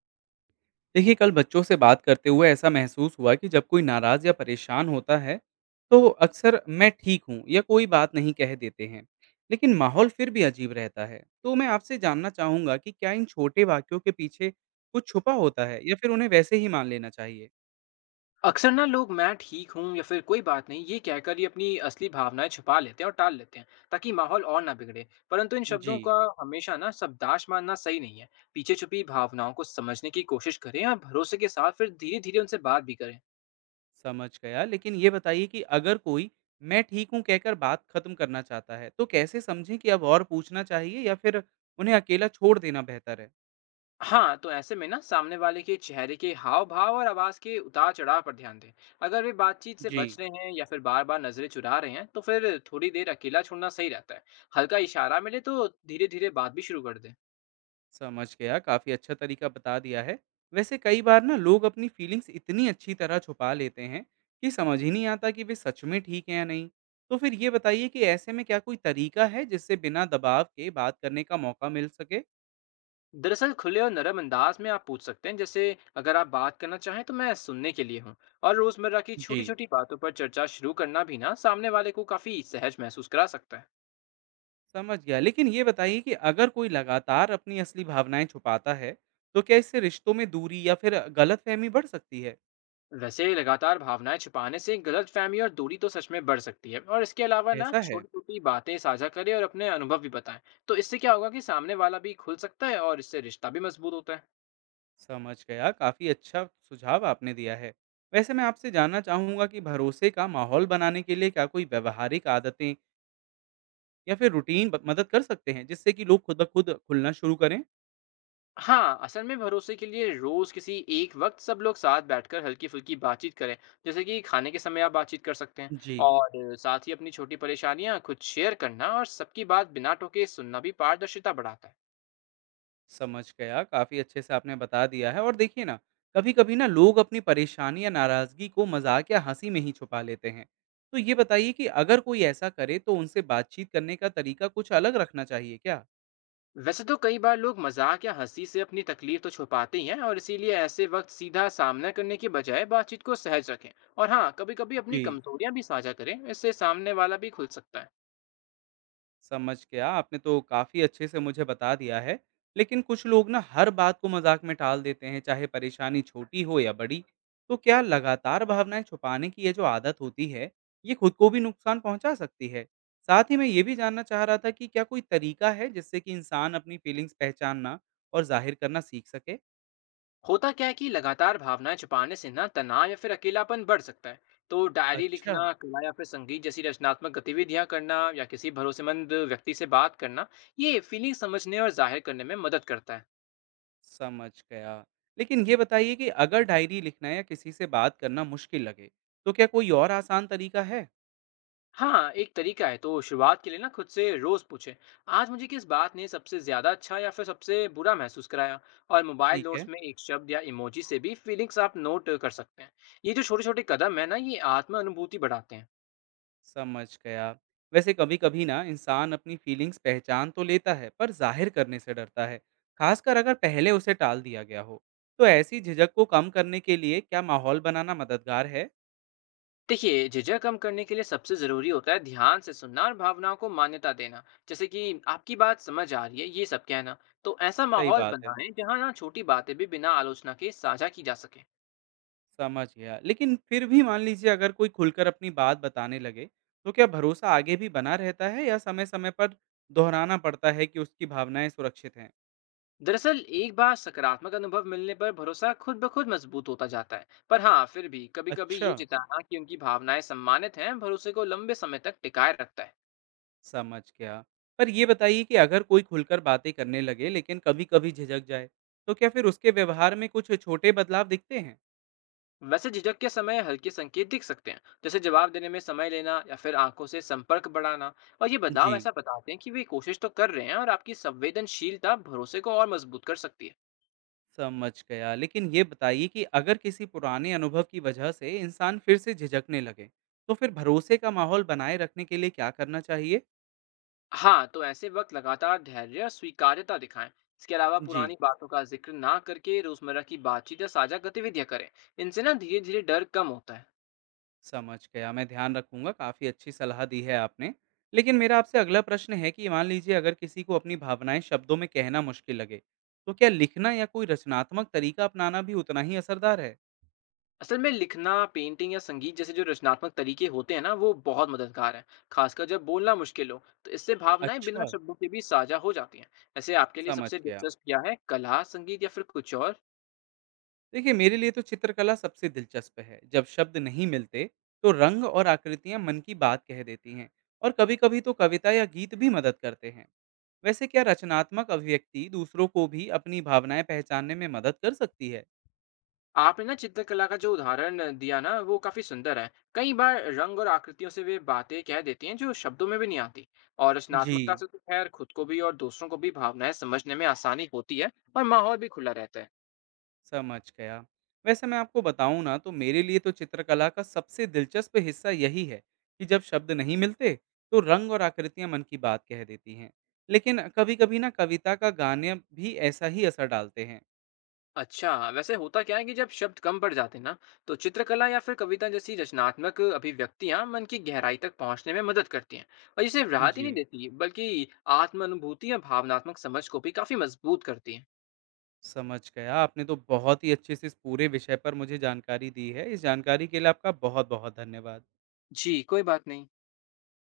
देखिए, कल बच्चों से बात करते हुए ऐसा महसूस हुआ कि जब कोई नाराज़ या परेशान होता है तो अक्सर मैं ठीक हूँ या कोई बात नहीं कह देते हैं। लेकिन माहौल फिर भी अजीब रहता है, तो मैं आपसे जानना चाहूँगा कि क्या इन छोटे वाक्यों के पीछे कुछ छुपा होता है या फिर उन्हें वैसे ही मान लेना चाहिए। अक्सर ना लोग मैं ठीक हूँ या फिर कोई बात नहीं ये कहकर ही अपनी असली भावनाएं छुपा लेते हैं और टाल लेते हैं ताकि माहौल और ना बिगड़े। परंतु इन जी। शब्दों का हमेशा ना शब्दाश मानना सही नहीं है। पीछे छुपी भावनाओं को समझने की कोशिश करें और भरोसे के साथ फिर धीरे धीरे उनसे बात भी करें। समझ गया। लेकिन ये बताइए कि अगर कोई मैं ठीक हूँ कहकर बात खत्म करना चाहता है तो कैसे समझें कि अब और पूछना चाहिए या फिर उन्हें अकेला छोड़ देना बेहतर है। हाँ, तो ऐसे में ना सामने वाले के चेहरे के हाव भाव और आवाज के उतार चढ़ाव पर ध्यान दें। अगर वे बातचीत से जी। बच रहे हैं या फिर बार बार नजरें चुरा रहे हैं तो फिर थोड़ी देर अकेला छोड़ना सही रहता है। हल्का इशारा मिले तो धीरे धीरे बात भी शुरू कर दें। समझ गया, काफी अच्छा तरीका बता दिया है। वैसे कई बार ना लोग अपनी फीलिंग्स इतनी अच्छी तरह छुपा लेते हैं कि समझ ही नहीं आता कि वे सच में ठीक हैं या नहीं। तो फिर ये बताइए कि ऐसे में क्या कोई तरीका है जिससे बिना दबाव के बात करने का मौका मिल सके? दरअसल खुले और नरम अंदाज में आप पूछ सकते हैं, जैसे अगर आप बात करना चाहें तो मैं सुनने के लिए हूँ। और रोजमर्रा की जी। छोटी छोटी बातों पर चर्चा शुरू करना भी ना सामने वाले को काफी सहज महसूस करा सकता है। समझ गया। लेकिन ये बताइए कि अगर कोई लगातार अपनी असली भावनाएं छुपाता है तो क्या इससे रिश्तों में दूरी या फिर गलतफहमी बढ़ सकती है? वैसे लगातार भावनाएं छुपाने से गलतफहमी और दूरी तो सच में बढ़ सकती है। और इसके अलावा ना ऐसा है। छोटी छोटी बातें साझा करें और अपने अनुभव भी बताएं। तो इससे क्या होगा कि सामने वाला भी खुल सकता है और इससे रिश्ता भी मजबूत होता है। समझ गया, काफी अच्छा सुझाव आपने दिया है। वैसे मैं आपसे जानना चाहूंगा कि भरोसे का माहौल बनाने के लिए क्या कोई व्यवहारिक आदतें या फिर रूटीन मदद कर सकते हैं जिससे कि लोग खुद ब खुद खुलना शुरू करें? हाँ, असल में भरोसे के लिए रोज़ किसी एक वक़्त सब लोग साथ बैठकर हल्की-फुल्की बातचीत करें। जैसे कि खाने के समय आप बातचीत कर सकते हैं। जी। और साथ ही अपनी छोटी परेशानियाँ खुद शेयर करना और सबकी बात बिना टोके सुनना भी पारदर्शिता बढ़ाता है। समझ गया, काफी अच्छे से आपने बता दिया है। और देखिए ना, कभी कभी ना लोग अपनी परेशानी या नाराजगी को मजाक या हंसी में ही छुपा लेते हैं। तो ये बताइए कि अगर कोई ऐसा करे तो उनसे बातचीत करने का तरीका कुछ अलग रखना चाहिए क्या? वैसे तो कई बार लोग मज़ाक या हँसी से अपनी तकलीफ़ तो छुपाते ही हैं, और इसीलिए ऐसे वक़्त सीधा सामना करने के बजाय बातचीत को सहज रखें। और हाँ, कभी-कभी अपनी जी। कमज़ोरियाँ भी साझा करें, इससे सामने वाला भी खुल सकता है। समझ गया, आपने तो काफ़ी अच्छे से मुझे बता दिया है। लेकिन कुछ लोग ना हर बात को मज़ाक में टाल देते हैं, चाहे परेशानी छोटी हो या बड़ी। तो क्या लगातार भावनाएँ छुपाने की ये जो आदत होती है, ये खुद को भी नुकसान पहुँचा सकती है? साथ ही मैं ये भी जानना चाह रहा था कि क्या कोई तरीका है जिससे कि इंसान अपनी फीलिंग्स पहचानना और ज़ाहिर करना सीख सके? होता क्या है कि लगातार भावनाएं छुपाने से ना तनाव या फिर अकेलापन बढ़ सकता है। तो डायरी अच्छा। लिखना, कला या फिर संगीत जैसी रचनात्मक गतिविधियां करना, या किसी भरोसेमंद व्यक्ति से बात करना, ये फीलिंग समझने और जाहिर करने में मदद करता है। समझ गया। लेकिन ये बताइए कि अगर डायरी लिखना या किसी से बात करना मुश्किल लगे, तो क्या कोई और आसान तरीका है? हाँ, एक तरीका है। तो शुरुआत के लिए ना खुद से रोज पूछे, आज मुझे किस बात ने सबसे ज्यादा अच्छा या फिर सबसे बुरा महसूस कराया। और मोबाइल ठीक नोट्स है। में एक शब्द या इमोजी से भी फीलिंग्स आप नोट कर सकते हैं। ये जो छोटे छोटे कदम है ना, ये आत्म अनुभूति बढ़ाते हैं। समझ गया। वैसे कभी-कभी ना इंसान अपनी फीलिंग्स पहचान तो लेता है, पर ज़ाहिर करने से डरता है, खासकर अगर पहले उसे टाल दिया गया हो। तो ऐसी झिझक को कम करने के लिए क्या माहौल बनाना मददगार है? देखिए, झिझक कम करने के लिए सबसे ज़रूरी होता है ध्यान से सुनना और भावनाओं को मान्यता देना, जैसे कि आपकी बात समझ आ रही है, ये सब कहना। तो ऐसा सही माहौल बात है, बनाएं जहाँ ना छोटी बातें भी बिना आलोचना के साझा की जा सके। समझ गया। लेकिन फिर भी मान लीजिए, अगर कोई खुलकर अपनी बात बताने लगे, तो क्या भरोसा आगे भी बना रहता है या समय-समय पर दोहराना पड़ता है कि उसकी भावनाएँ सुरक्षित हैं? दरअसल एक बार सकारात्मक अनुभव मिलने पर भरोसा खुद ब खुद मजबूत होता जाता है। पर हाँ, फिर भी कभी कभी अच्छा। ये जिताना कि उनकी भावनाएं सम्मानित हैं, भरोसे को लंबे समय तक टिकाए रखता है। समझ गया। पर ये बताइए कि अगर कोई खुलकर बातें करने लगे लेकिन कभी-कभी झिझक जाए, तो क्या फिर उसके व्यवहार में कुछ छोटे बदलाव दिखते हैं? वैसे झिझक के समय हल्के संकेत दिख सकते हैं, जैसे जवाब देने में समय लेना या फिर आंखों से संपर्क बढ़ाना। और ये बदलाव जी, ऐसा बताते हैं कि वे कोशिश तो कर रहे हैं, और आपकी संवेदनशीलता भरोसे को और मजबूत कर सकती है। समझ गया। लेकिन ये बताइए कि अगर किसी पुराने अनुभव की वजह से इंसान फिर से झिझकने लगे, तो फिर भरोसे का माहौल बनाए रखने के लिए क्या करना चाहिए? हाँ, तो ऐसे वक्त लगातार धैर्य और स्वीकार्यता दिखाएं। इसके अलावा जी। पुरानी बातों का जिक्र ना करके रोजमर्रा की बातचीत या साझा गतिविधियां करें। इनसे ना धीरे धीरे डर कम होता है। समझ गया, मैं ध्यान रखूँगा, काफ़ी अच्छी सलाह दी है आपने। लेकिन मेरा आपसे अगला प्रश्न है कि मान लीजिए, अगर किसी को अपनी भावनाएँ शब्दों में कहना मुश्किल लगे, तो क्या लिखना या कोई रचनात्मक तरीका अपनाना भी उतना ही असरदार है? असल में लिखना, पेंटिंग या संगीत जैसे जो रचनात्मक तरीके होते हैं ना, वो बहुत मददगार हैं, खासकर जब बोलना मुश्किल हो। तो इससे भावनाएं बिना अच्छा। शब्दों के भी साझा हो जाती हैं। वैसे आपके लिए समझ सबसे गया। दिलचस्प क्या है, कला, संगीत या फिर कुछ और? देखिए, मेरे लिए तो चित्रकला सबसे दिलचस्प है। जब शब्द नहीं मिलते, तो रंग और आकृतियाँ मन की बात कह देती हैं, और कभी-कभी तो कविता या गीत भी मदद करते हैं। वैसे क्या रचनात्मक अभिव्यक्ति दूसरों को भी अपनी भावनाएँ पहचानने में मदद कर सकती है? आपने ना चित्रकला का जो उदाहरण दिया ना, वो काफी सुंदर है। कई बार रंग और आकृतियों से वे बातें कह देती हैं जो शब्दों में भी नहीं आती। और जी। रचनात्मकता से तो खैर खुद को भी और दूसरों को भी भावनाएं समझने में आसानी होती है और माहौल भी खुला रहता है। समझ गया। वैसे मैं आपको बताऊँ ना, तो मेरे लिए तो चित्रकला का सबसे दिलचस्प हिस्सा यही है कि जब शब्द नहीं मिलते तो रंग और आकृतियाँ मन की बात कह देती हैं। लेकिन कभी-कभी ना कविता का गाने भी ऐसा ही असर डालते हैं। अच्छा, वैसे होता क्या है कि जब शब्द कम पड़ जाते हैं ना, तो चित्रकला या फिर कविता जैसी रचनात्मक अभिव्यक्तियाँ मन की गहराई तक पहुँचने में मदद करती हैं। और ये सिर्फ राहत ही जी। नहीं देती, बल्कि आत्म अनुभूति या भावनात्मक समझ को भी काफ़ी मजबूत करती हैं। समझ गया। आपने तो बहुत ही अच्छे से इस पूरे विषय पर मुझे जानकारी दी है। इस जानकारी के लिए आपका बहुत-बहुत धन्यवाद। जी, कोई बात नहीं।